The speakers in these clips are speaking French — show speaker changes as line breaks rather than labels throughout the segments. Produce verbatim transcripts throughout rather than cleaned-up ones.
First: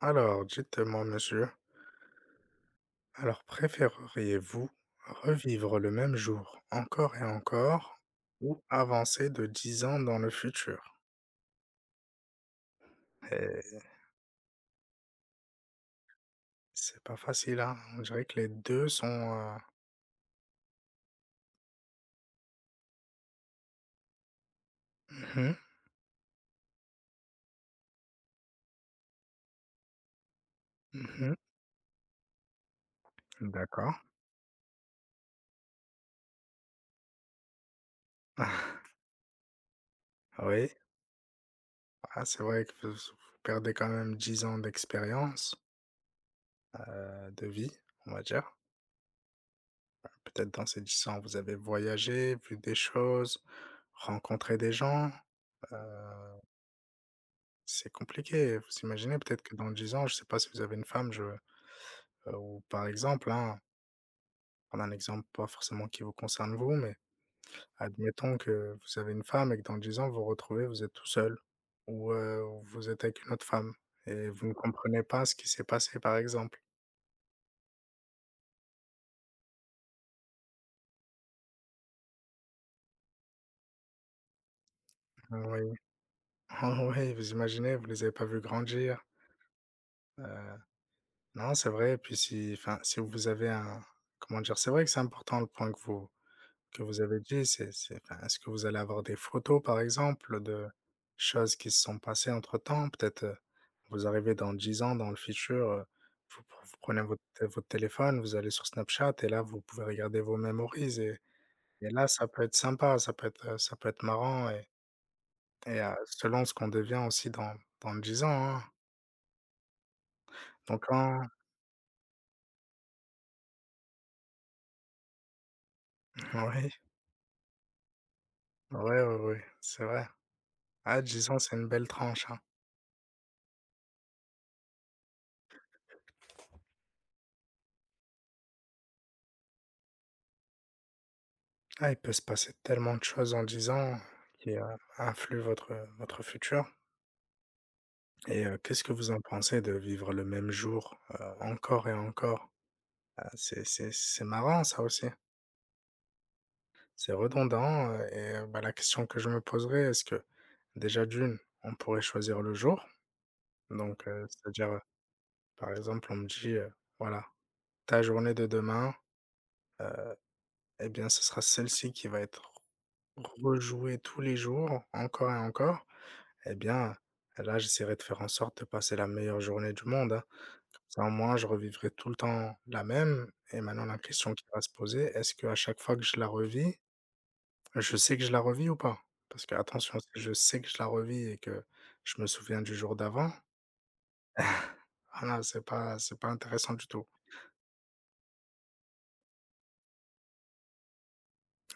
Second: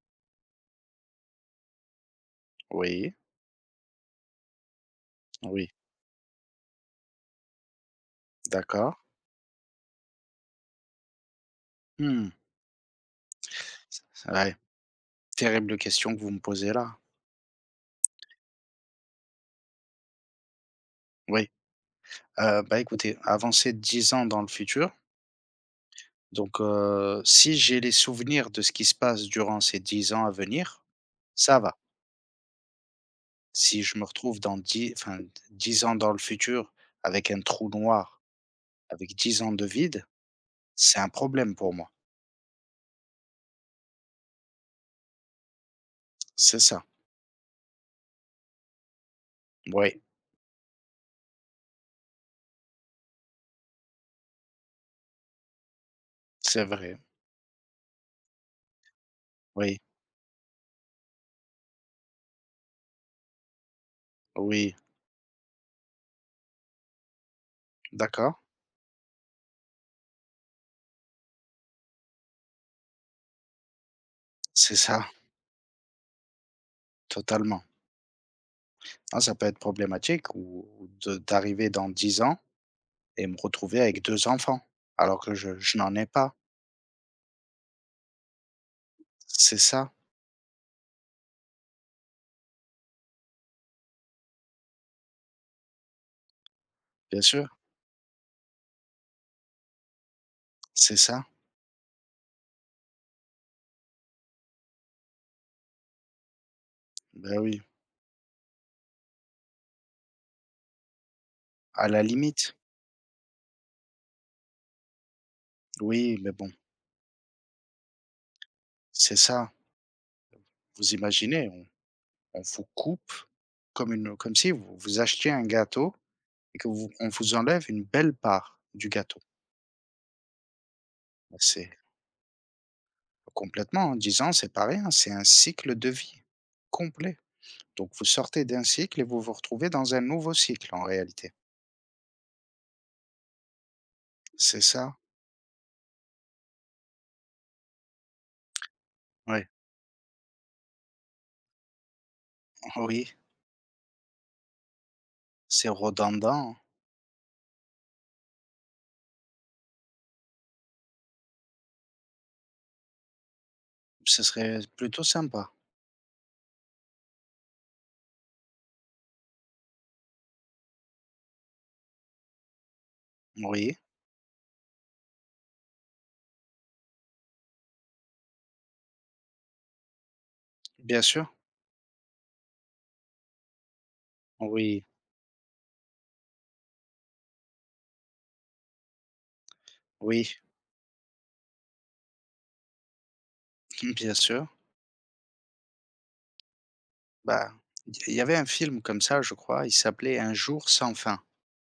Alors, dites-moi, monsieur,
Oui,
alors préféreriez-vous
oui,
revivre le même jour encore et encore ou
d'accord.
avancer de dix ans dans le futur?
Mmh.
Eh,
ouais, terrible question que vous me posez là.
c'est pas facile, hein? On dirait que les deux sont, heu
Oui, heu, bah, écoutez, avancer de dix ans dans le futur,
mmh
donc heu, si j'ai les souvenirs de ce qui se passe durant ces dix ans à venir,
mh,
ça va.
mmh,
Si
d'accord.
je me retrouve dans dix, enfin, dix ans dans le futur avec un trou noir, avec dix ans de vide,
Oui,
c'est un problème pour moi.
ah, c'est vrai que vous vous perdez quand même dix ans d'expérience,
C'est ça.
heu, de vie, on va dire.
Oui,
Peut-être dans ces dix ans, vous avez voyagé, vu des choses, rencontré des gens, heu
c'est vrai.
c'est compliqué. Vous imaginez peut-être que dans
Oui,
dix ans, je ne sais pas si vous avez une femme, je, heu, ou par exemple, hein,
oui,
prendre un exemple pas forcément qui vous concerne vous, mais
d'accord,
admettons que vous avez une femme et que dans dix ans, vous vous retrouvez, vous êtes tout seul ou heu, vous êtes avec une autre femme et vous ne
c'est
comprenez
ça,
pas ce qui s'est passé, par exemple.
totalement. Ah, ça peut être problématique ou ou de d'arriver dans dix ans et me retrouver avec deux enfants, alors que je
Oui,
je n'en ai pas.
oui, vous imaginez, vous les avez pas vus grandir,
C'est ça,
heu, non, c'est vrai puis si enfin, si vous avez un comment dire? C'est vrai que c'est important le point que vous Que vous avez
bien
dit,
sûr,
c'est c'est enfin, est-ce que vous allez avoir des photos, par exemple, de
c'est ça.
choses qui se sont passées entre-temps? Peut-être, heu, vous arrivez dans dix ans dans le futur, heu, vous pre vous prenez votre
Ben
té
oui,
votre téléphone, vous allez sur Snapchat et là, vous pouvez regarder vos memories et
à
et
la
là, ça peut être
limite,
sympa, ça peut être, heu, ça peut être marrant et et heu,
oui, mais
selon
bon,
ce qu'on devient aussi dans dans dix ans, hein.
c'est ça.
Donc
Vous
en
imaginez, on on vous coupe comme une comme si vous vous achetiez un gâteau et que
oui,
vous on vous enlève une belle part du
oui oui
gâteau.
ouais, c'est vrai. Ah, dix
Bah,
ans, c'est une
c'est
belle tranche, hein.
complètement, en dix ans, c'est pas rien, c'est un cycle de vie complet. Donc vous sortez d'un cycle et vous vous retrouvez dans un nouveau cycle, en réalité.
Ah, il peut se passer tellement de choses en dix ans qui, heu,
C'est ça.
influent votre, votre futur et heu, qu'est-ce que vous en
Oui,
pensez de vivre le même jour, heu, encore et encore?
oui,
Heu, c'est c'est c'est marrant ça aussi.
c'est redondant.
C'est redondant, heu et heu, bah, la question que je me poserais, est-ce que déjà d'une, on pourrait choisir le jour? Donc
Ce
heu,
serait
c'est-à-dire, heu,
plutôt sympa.
par exemple, on me dit, heu: «Voilà, ta journée de demain, eh bien, ce sera celle-ci qui va être
Oui,
rejouée tous les jours, encore et encore». Eh bien, là, j'essaierai de faire en sorte de passer la meilleure journée du monde, hein. Ça,
bien
au
sûr.
moins, je revivrai tout le temps la même. Et maintenant, la question qui va se
Oui,
poser, est-ce qu'à chaque fois que je la revis, je sais que je la revis ou pas? Parce que attention, si je
oui,
sais que je la revis et que je me souviens du jour d'avant,
bien sûr.
ah là, c'est pas, c'est pas intéressant du tout.
Bah, il y avait un film comme ça, je crois. Il s'appelait Un jour sans fin.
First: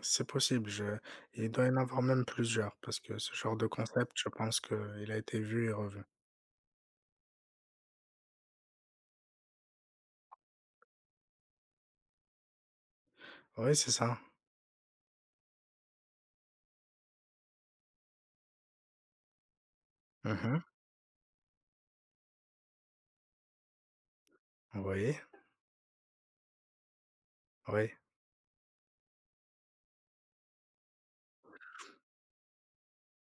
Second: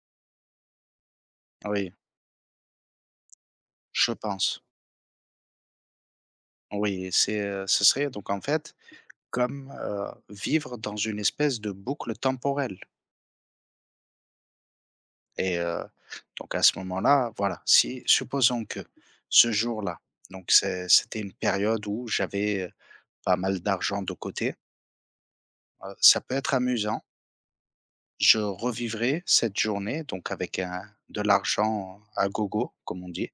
C'est possible, je... il doit y en
Oui,
avoir même plusieurs, parce que ce genre de concept,
je
je pense
pense.
qu'il a été vu et revu.
Oui, c'est, euh, ce serait donc en fait comme euh, vivre dans une espèce de boucle temporelle.
Oui, c'est ça.
Et euh, donc à ce moment-là, voilà, si supposons que ce jour-là, donc
Mhm.
c'est- c'était une période où j'avais euh, pas mal d'argent de côté,
Oui,
euh, ça peut être amusant.
oui,
Je revivrai cette journée donc avec un de l'argent à gogo, comme on dit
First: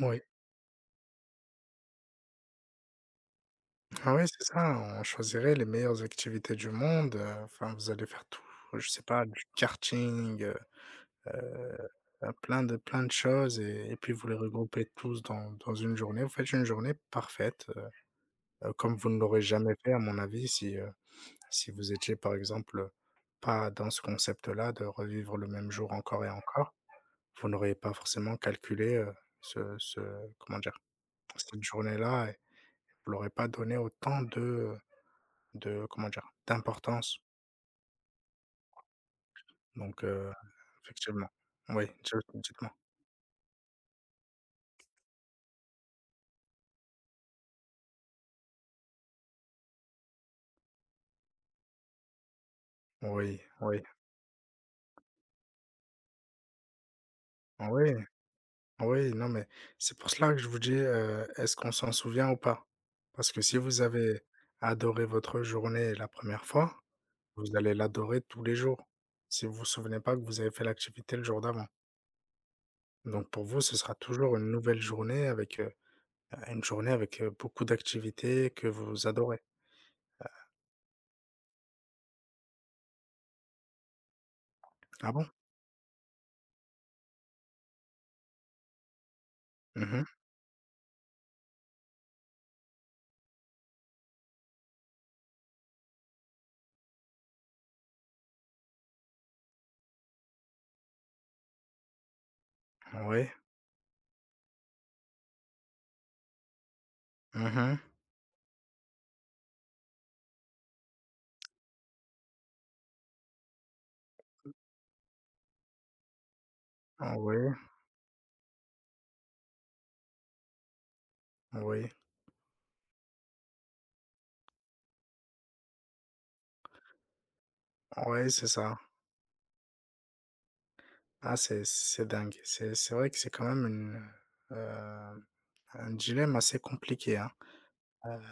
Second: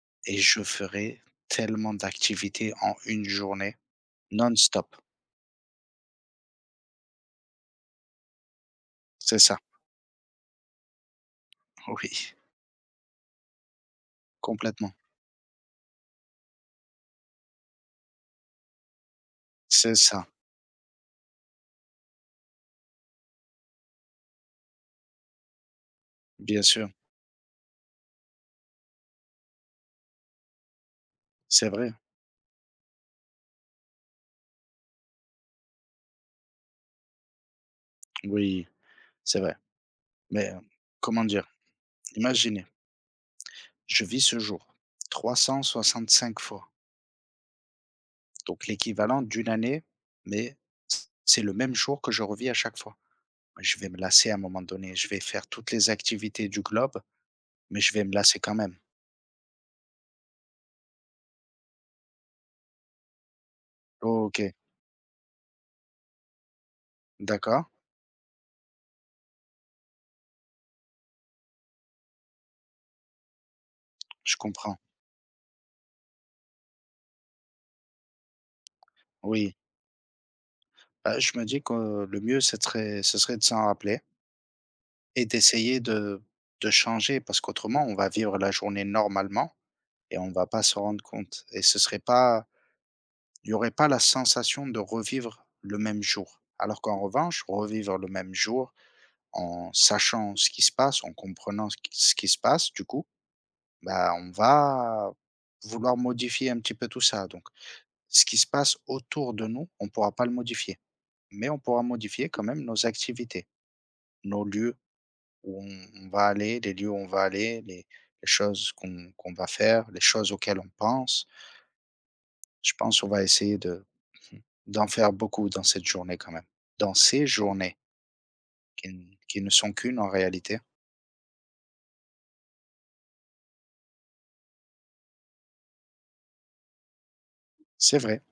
oui.
et je ferai tellement d'activités en une journée
Ah ouais, c'est ça,
non-stop.
on choisirait les meilleures activités du monde, heu, enfin, vous allez faire tout, je sais pas,
C'est
du
ça,
karting, heu heu,
oui,
plein de plein de choses et et puis vous les regroupez
complètement.
tous dans dans une journée. Vous faites une journée parfaite, heu, heu, comme vous ne l'aurez jamais fait
C'est
à mon
ça,
avis si, heu, si vous étiez par exemple, pas dans ce concept-là de revivre le même jour encore et
bien
encore.
sûr.
Vous n'auriez pas forcément calculé, heu, ce ce comment dire? Cette
C'est vrai,
journée-là et vous l'aurez pas donné autant de, De comment dire? D'importance
oui, c'est vrai.
donc heu,
Mais, heu, comment
effectivement.
dire?
Oui, je
Imaginez,
dites-moi.
je vis ce jour trois cent soixante cinq fois, donc l'équivalent d'une année, mais c'est le même jour que je revis à chaque fois.
Oui,
Je
oui,
vais me lasser à un moment donné, je vais faire toutes les activités du globe. Mais
oui,
je vais me lasser quand même.
oui, non mais c'est pour cela que je vous dis, heu, est-ce qu'on s'en souvient ou pas? Parce que si vous avez
OK,
adoré votre journée la première fois, vous
d'accord,
allez l'adorer tous les jours, si vous vous souvenez pas que vous avez fait l'activité le jour d'avant. Donc pour vous, ce sera toujours
je
une
comprends.
nouvelle journée avec, heu, une journée avec, heu, beaucoup d'activités que vous adorez.
Oui, bah, je me dis que euh, le mieux, ce serait ce serait de s'en rappeler
Ah bon?
et d'essayer de de changer parce qu'autrement, on va vivre la journée normalement
Mmh mh.
et on va pas se rendre compte et ce serait pas il y aurait pas la sensation de revivre le même jour. Alors qu'en revanche, revivre le même jour en sachant ce qui se passe, en comprenant ce qui ce qui se passe, du coup,
Oui.
bah, on va vouloir modifier un petit peu tout ça donc.
Mmh mh.
Ce qui se passe autour de nous, on ne pourra pas le modifier, mais on pourra modifier quand même nos activités, nos lieux où on on va aller, les lieux où on va
Oui,
aller, les les choses qu'on qu'on va faire, les choses auxquelles on pense.
oui.
Je pense qu'on va essayer de d'en faire beaucoup dans cette journée quand même. Dans ces journées
Ouais, c'est ça.
qui n qui ne sont qu'une en réalité.
Ah, c'est c'est dingue. C'est c'est vrai que c'est quand même une, heu, un dilemme assez compliqué, hein.
C'est
Heu,
vrai,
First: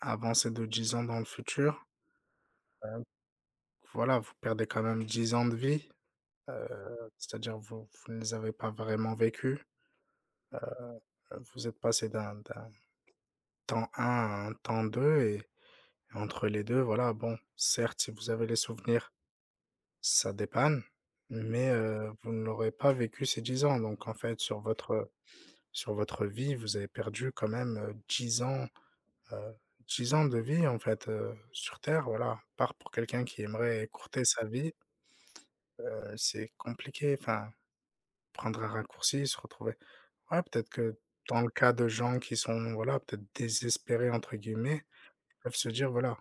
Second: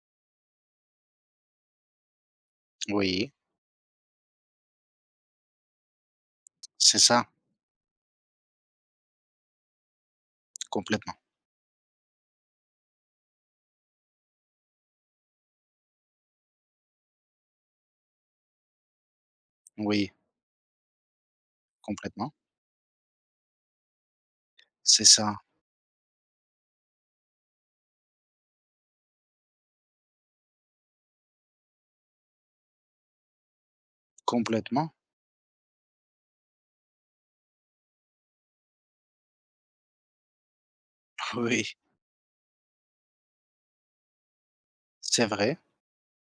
avancer de dix ans dans le futur, heu,
oui,
voilà, vous perdez quand même dix ans de vie,
c'est
heu,
ça,
c'est-à-dire vous vous ne les avez pas vraiment vécus.
complètement.
Heu, vous êtes passé d'un d'un temps un à un temps deux et et entre les deux voilà, bon, certes, si vous avez les souvenirs,
Oui,
ça dépanne, mais heu, vous
complètement.
ne l'aurez pas vécu ces dix ans. Donc en fait, sur
C'est
votre
ça,
sur votre vie, vous avez perdu quand même, heu, dix ans, heu, dix ans de vie, en fait, heu, sur terre, voilà. Par pour quelqu'un qui aimerait écourter sa vie,
complètement.
heu, c'est compliqué, enfin, prendre un raccourci, se retrouver ouais, peut-être que dans le
Oui,
cas de gens qui sont, voilà, peut-être «désespérés» entre guillemets,
c'est
ils peuvent
vrai.
se dire: «Voilà,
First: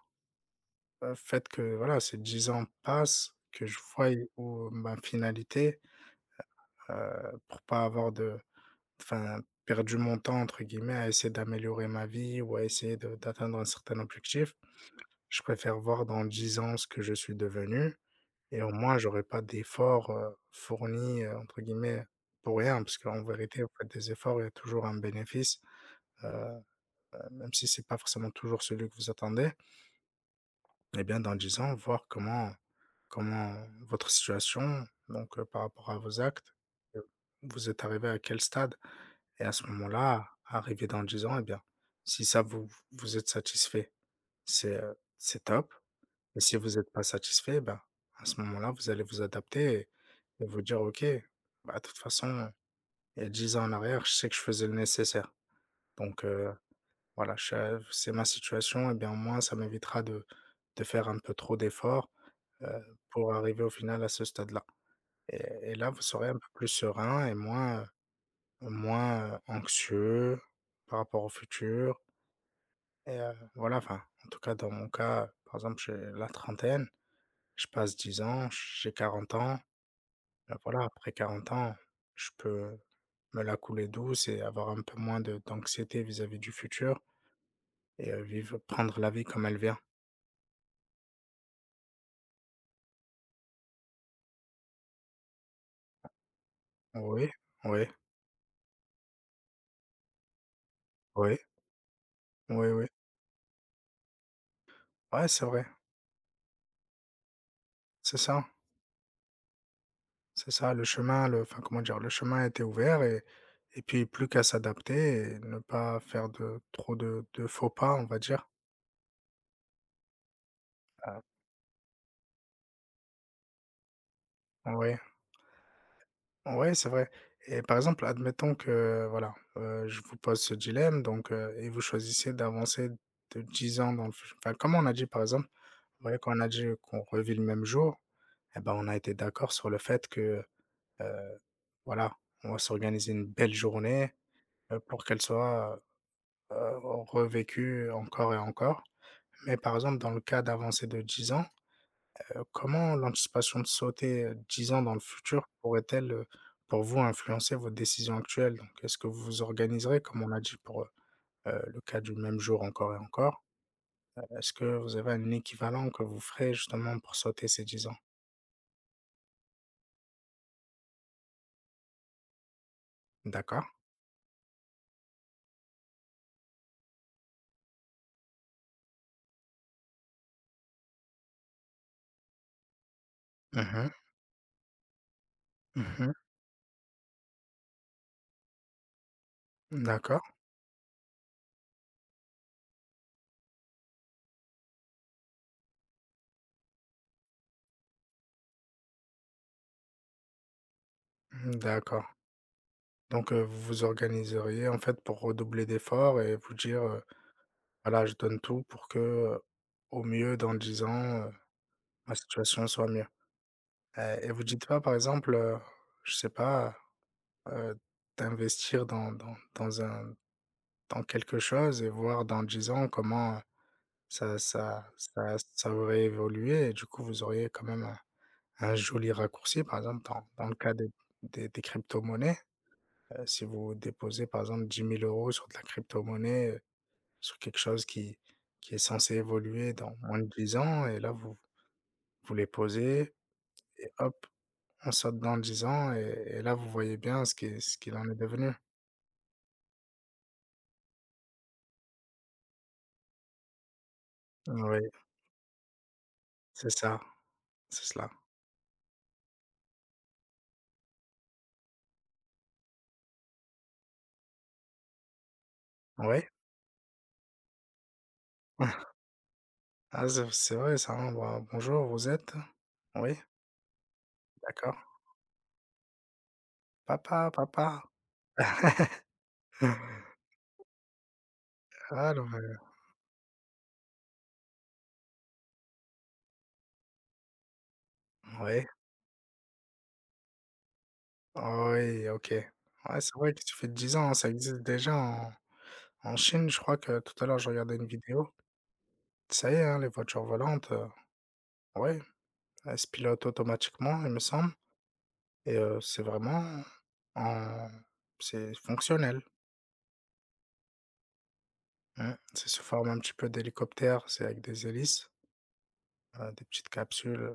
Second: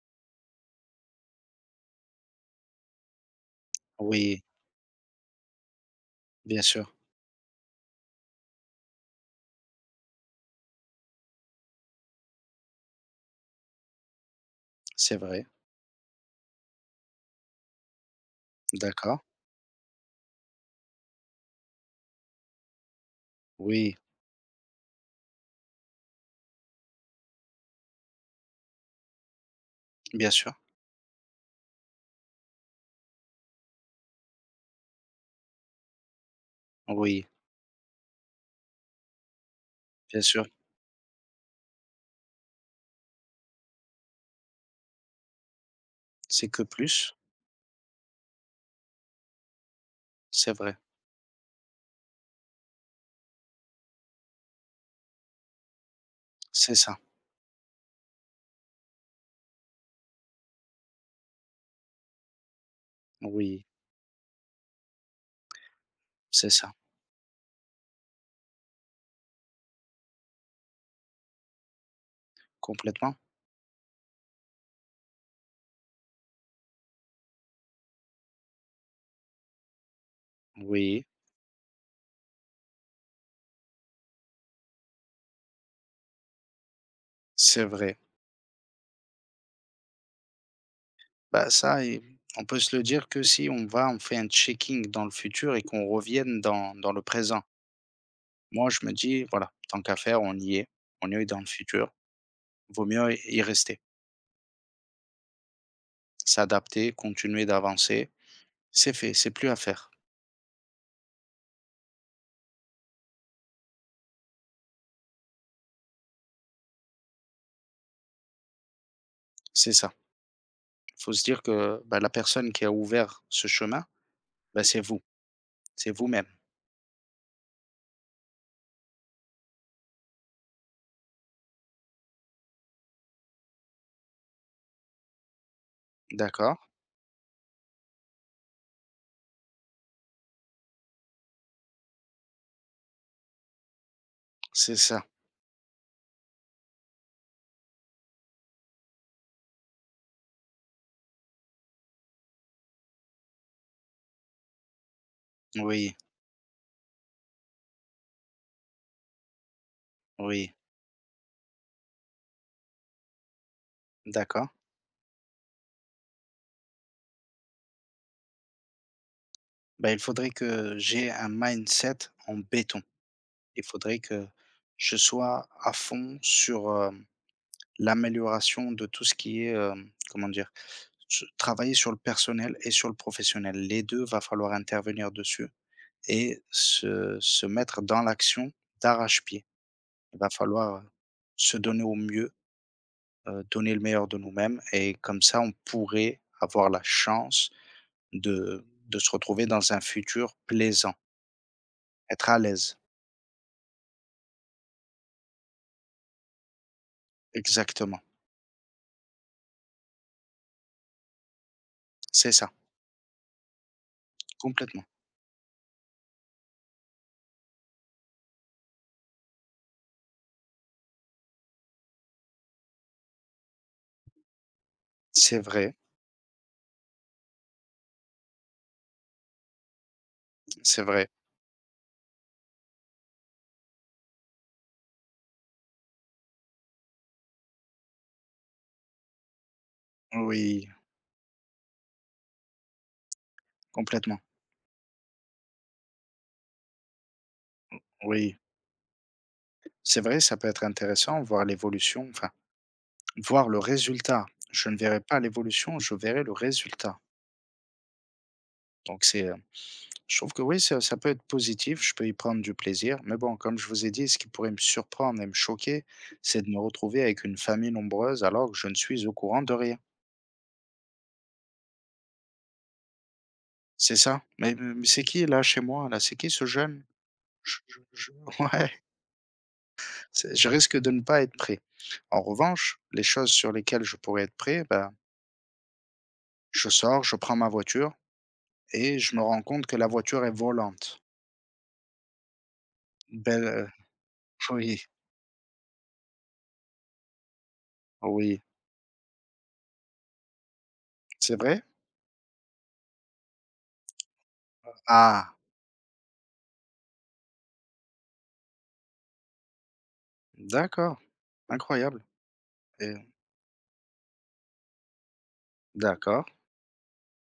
heu, faites que, voilà, ces dix ans passent, que je voie
Oui,
où ma finalité»,
bien sûr,
heu, pour pas avoir de enfin, perdu mon temps entre guillemets à essayer d'améliorer ma vie ou à essayer de d'atteindre un certain objectif.
c'est
Je
vrai.
préfère voir dans dix ans ce que je suis devenu et au moins
D'accord.
j'aurai pas d'efforts, heu, fournis, heu, entre guillemets, pour rien. Parce qu'en vérité, vous faites
Oui.
des efforts, il y a toujours un bénéfice, heu, même si c'est pas forcément toujours celui que vous attendez.
Bien sûr,
Et bien dans dix ans, voir comment comment votre situation, donc heu, par rapport à vos actes, heu,
oui,
vous êtes arrivé à quel stade? Et à ce
bien
moment-là,
sûr.
arrivé dans dix ans, eh bien, si ça vous vous êtes satisfait, c'est, heu, c'est top et
C'est
si
que
vous êtes pas
plus,
satisfait, ben, à ce moment-là, vous allez vous adapter et et
c'est
vous
vrai.
dire: «OK, bah, de toute façon, il y a dix ans en arrière, je sais que je faisais le nécessaire. Donc heu,
C'est ça,
voilà, je suis à c'est ma situation et bien, au moins, ça m'évitera de de faire un peu trop d'efforts, heu, pour arriver
oui,
au final à ce stade-là». Et et là, vous serez un peu
c'est
plus
ça.
serein et moins, heu, moins, heu, anxieux par rapport au futur
Complètement,
et heu, voilà, enfin, en tout cas, dans mon cas, par exemple, j'ai la trentaine, je passe dix ans, j'ai quarante ans, bah, voilà,
oui,
après quarante ans, je peux me la couler douce et avoir un peu moins de d'anxiété vis-à-vis du futur
c'est vrai.
et heu, vivre prendre la vie comme elle vient.
Bah ça, et on peut se le dire que si on va, on fait un checking dans le futur et qu'on revienne dans, dans le
Oui,
présent.
oui,
Moi, je me dis, voilà, tant qu'à faire, on y est, on y est
oui,
dans le futur.
oui,
Vaut
oui.
mieux y y rester,
Ouais, c'est vrai,
s'adapter, continuer d'avancer.
c'est ça.
C'est fait, c'est plus à faire.
C'est ça, le chemin le enfin, comment dire? Le chemin était ouvert et et puis plus qu'à s'adapter et ne pas faire de trop de de faux pas, on va dire.
C'est ça. Il faut
Ah.
se dire que bah, la personne qui a ouvert ce chemin, bah, c'est
Ouais,
vous, c'est vous-même.
ouais, c'est vrai et par exemple, admettons que, voilà, heu, je vous pose ce dilemme donc heu et vous choisissez d'avancer de dix ans dans le futu enfin, comme on a dit, par exemple, vous voyez, quand on a
D'accord?
dit qu'on revit le même jour et ben, on a été d'accord sur le fait que, heu, voilà, on va s'organiser une belle journée,
C'est
heu, pour
ça.
qu'elle soit heu, revécu encore et encore. Mais par exemple, dans le cas d'avancées de dix ans, heu, comment l'anticipation de sauter, heu, dix ans dans le futur
Oui,
pourrait-elle, heu, pour vous, influencer vos décisions actuelles? Donc est-ce que vous vous organiserez, comme on l'a
oui,
dit pour, heu le cas du même jour encore et encore? Euh,
d'accord.
est-ce que vous avez un équivalent que vous ferez justement pour sauter ces dix ans?
Bah, il faudrait que j'ai un mindset en béton. Il
D'accord.
faudrait que je sois à fond sur euh, l'amélioration de tout ce qui est, euh, comment dire, su- travailler sur le personnel et sur le professionnel.
Mmh
Les
mh.
deux, va falloir intervenir dessus
Mmh
et se, se mettre dans l'action d'arrache-pied. Il
d'accord.
va falloir euh, se donner au mieux, euh, donner le meilleur de nous-mêmes et comme ça, on pourrait avoir la chance De de se retrouver dans un futur plaisant,
Mmh, d'accord.
être à l'aise.
Donc, heu, vous vous organiseriez en fait pour redoubler d'efforts et vous dire, euh,
Exactement,
voilà, je donne tout pour que, heu, au mieux dans dix ans, heu, ma
c'est ça,
situation soit mieux. Heu et vous dites pas
complètement.
par exemple, heu, je sais pas, heu, d'investir dans dans dans un dans quelque chose et voir dans dix ans comment, heu, ça ça ça
C'est
ça
vrai,
aurait évolué et du coup vous auriez quand même un un joli raccourci par exemple dans dans le cas
c'est
des
vrai.
des des cryptomonnaies, heu, si vous déposez par exemple dix mille euros sur de la cryptomonnaie, heu, sur quelque chose qui qui est censé évoluer dans moins de dix
Oui,
ans et là vous vous les posez et
complètement,
hop, on saute dans le gisant et et là vous voyez bien ce qui ce qu'il en est
oui.
devenu.
C'est vrai, ça peut être intéressant, voir l'évolution, enfin, voir le résultat. Je ne
Oui,
verrai pas l'évolution, je verrai le
c'est ça,
résultat.
c'est cela.
Donc c'est, heu, je trouve que oui, ça ça peut être positif, je peux y prendre du plaisir, mais bon, comme je vous ai dit, ce qui pourrait me surprendre et me choquer,
Oui.
c'est de me retrouver avec une famille nombreuse alors que je ne suis au courant de rien.
Ah c'est c'est vrai ça, hein. Bon, «Bonjour, vous êtes?» «Oui,
C'est ça. Mais mais
d'accord.»
c'est qui là chez moi là? C'est qui ce jeune?
«Papa,
Je je
papa.»
je ouais, c'est je risque de ne pas être prêt.
Ah
En
non mais
revanche, les choses sur lesquelles je pourrais être prêt, ben, je sors, je prends ma voiture
oui.
et je me rends compte que la voiture est volante.
Oui, OK. Ouais, c'est vrai que
Belle,
tu fais
heu,
dix ans, hein, ça existe
oui,
déjà en en Chine. Je crois que tout à l'heure je regardais une vidéo.
oui.
Ça y est, hein, les voitures volantes, heu,
C'est vrai?
ouais, elles se pilotent automatiquement, il me semble.
Ah,
Et heu, c'est vraiment en c'est fonctionnel.
d'accord, incroyable
Mmh. C'est sous forme
et
un petit peu d'hélicoptère, c'est avec des hélices,
d'accord,
heu, des petites capsules,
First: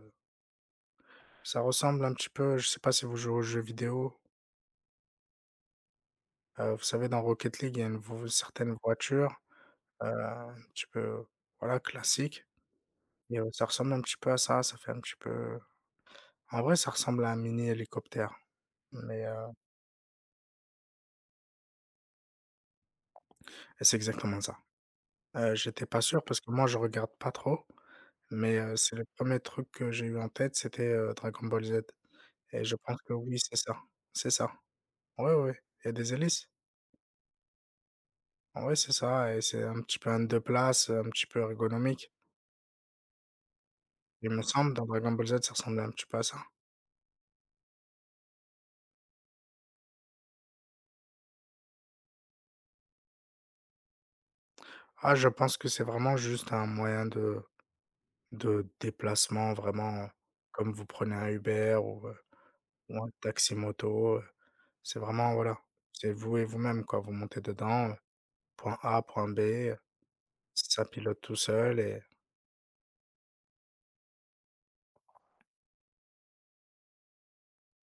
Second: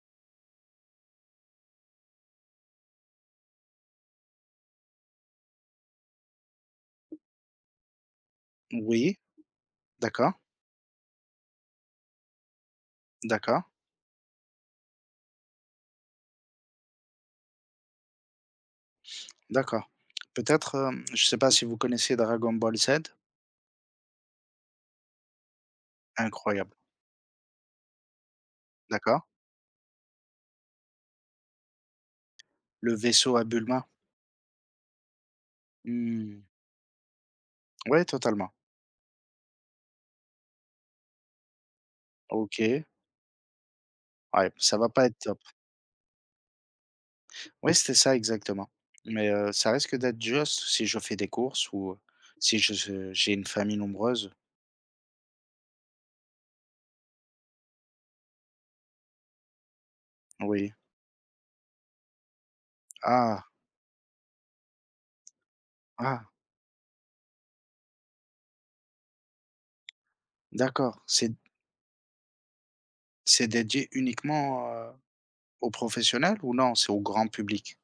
ça ressemble un petit peu, je sais pas si vous jouez aux jeux vidéo, heu, vous savez dans Rocket League, il y a une vo certaine
oui,
voiture, heu,
d'accord,
un petit peu, voilà, classique et heu,
d'accord,
ça ressemble un petit peu à ça, ça fait un petit peu en vrai, ça ressemble à un mini hélicoptère mais heu
d'accord. Peut-être, hem, je ne sais pas si vous connaissez Dragon Ball Z?
et c'est exactement ça. Heu, j'étais pas sûr parce que moi
Incroyable,
je regarde pas trop. Mais heu, c'est le
d'accord.
premier truc que j'ai eu en tête, c'était, heu, Dragon Ball Z et je
Le
pense que
vaisseau
oui,
à
c'est ça.
Bulma?
C'est ça. Ouais, ouais, ouais. Il y a des
Mmh.
hélices.
Ouais, totalement.
Ouais, c'est ça et c'est un petit peu un deux places, un petit peu ergonomique.
OK.
Il me
Ouais,
semble,
ça
dans
va pas
Dragon
être
Ball
top.
Z, ça ressemblait un petit peu à ça.
Oui, c'était ça exactement. Mais, heu, ça risque d'être juste si je fais des courses ou si je je j'ai une famille nombreuse.
Ah, je pense que c'est vraiment juste un moyen de de déplacement vraiment euh, comme
Oui.
vous prenez un Uber ou, heu, ou un
Ah!
taxi-moto, heu, c'est vraiment voilà, c'est
Ah!
vous et vous-même, quoi. Vous montez dedans, heu, point A, point B, heu, ça
D'accord.
pilote
C'est
tout seul.
c'est dédié uniquement, heu, aux professionnels ou non, c'est au grand public?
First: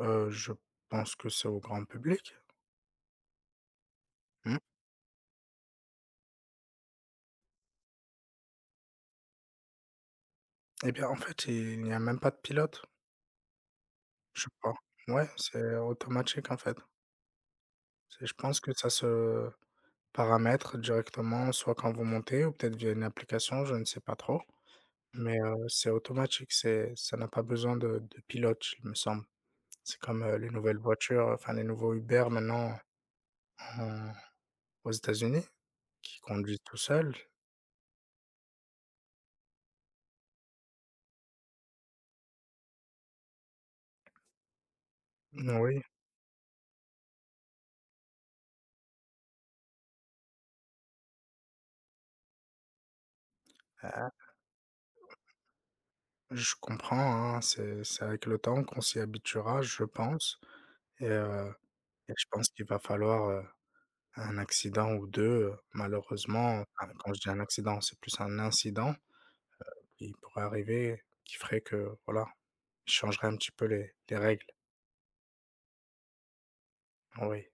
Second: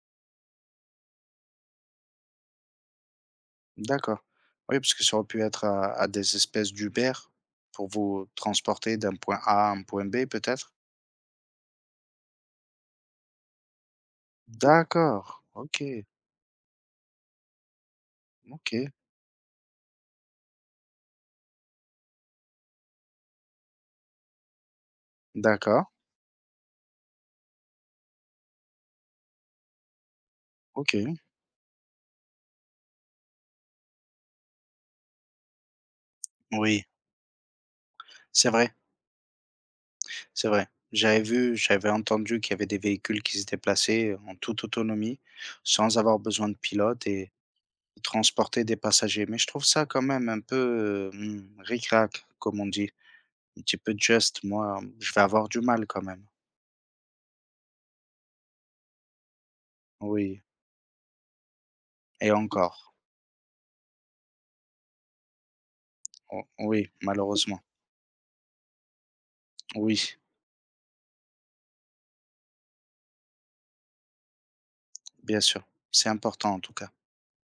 Heu, je pense que c'est au grand public.
D'accord.
Mmh.
Oui, parce que ça aurait pu être à à des espèces d'Uber pour vous transporter d'un point A à un point B peut-être?
Et bien, en fait, il n'y a même pas de pilote, je crois. Ouais,
D'accord.
c'est
OK.
automatique, en fait. C'est je pense que
OK.
ça se paramètre directement, soit quand vous montez ou peut-être via une application, je ne sais pas trop. Mais, heu,
D'accord.
c'est automatique, c'est ça n'a pas besoin de de pilote, il me semble. C'est comme, heu, les nouvelles
OK.
voitures, enfin les nouveaux Uber maintenant en aux États-Unis qui conduisent tout
Oui,
seuls.
c'est vrai. C'est vrai. J'avais vu, j'avais entendu qu'il y avait des véhicules qui se déplaçaient en toute autonomie,
Oui.
sans avoir besoin de pilote et ils transportaient des passagers. Mais je trouve ça quand même un peu euh, ric comme on dit. Un petit peu
ah,
juste. Moi, je vais avoir du mal quand même.
Je comprends, hein, c'est c'est avec le temps qu'on s'y habituera, je pense
Oui.
et heu et je
Et
pense qu'il va
encore.
falloir, heu, un accident ou deux, heu,
O-
malheureusement,
Oui,
enfin, quand je dis un
malheureusement.
accident, c'est plus un incident
Oui,
qui pourrait arriver, qui ferait que, voilà, je changerais un petit peu les les règles,
bien sûr. C'est important en tout cas.
oui.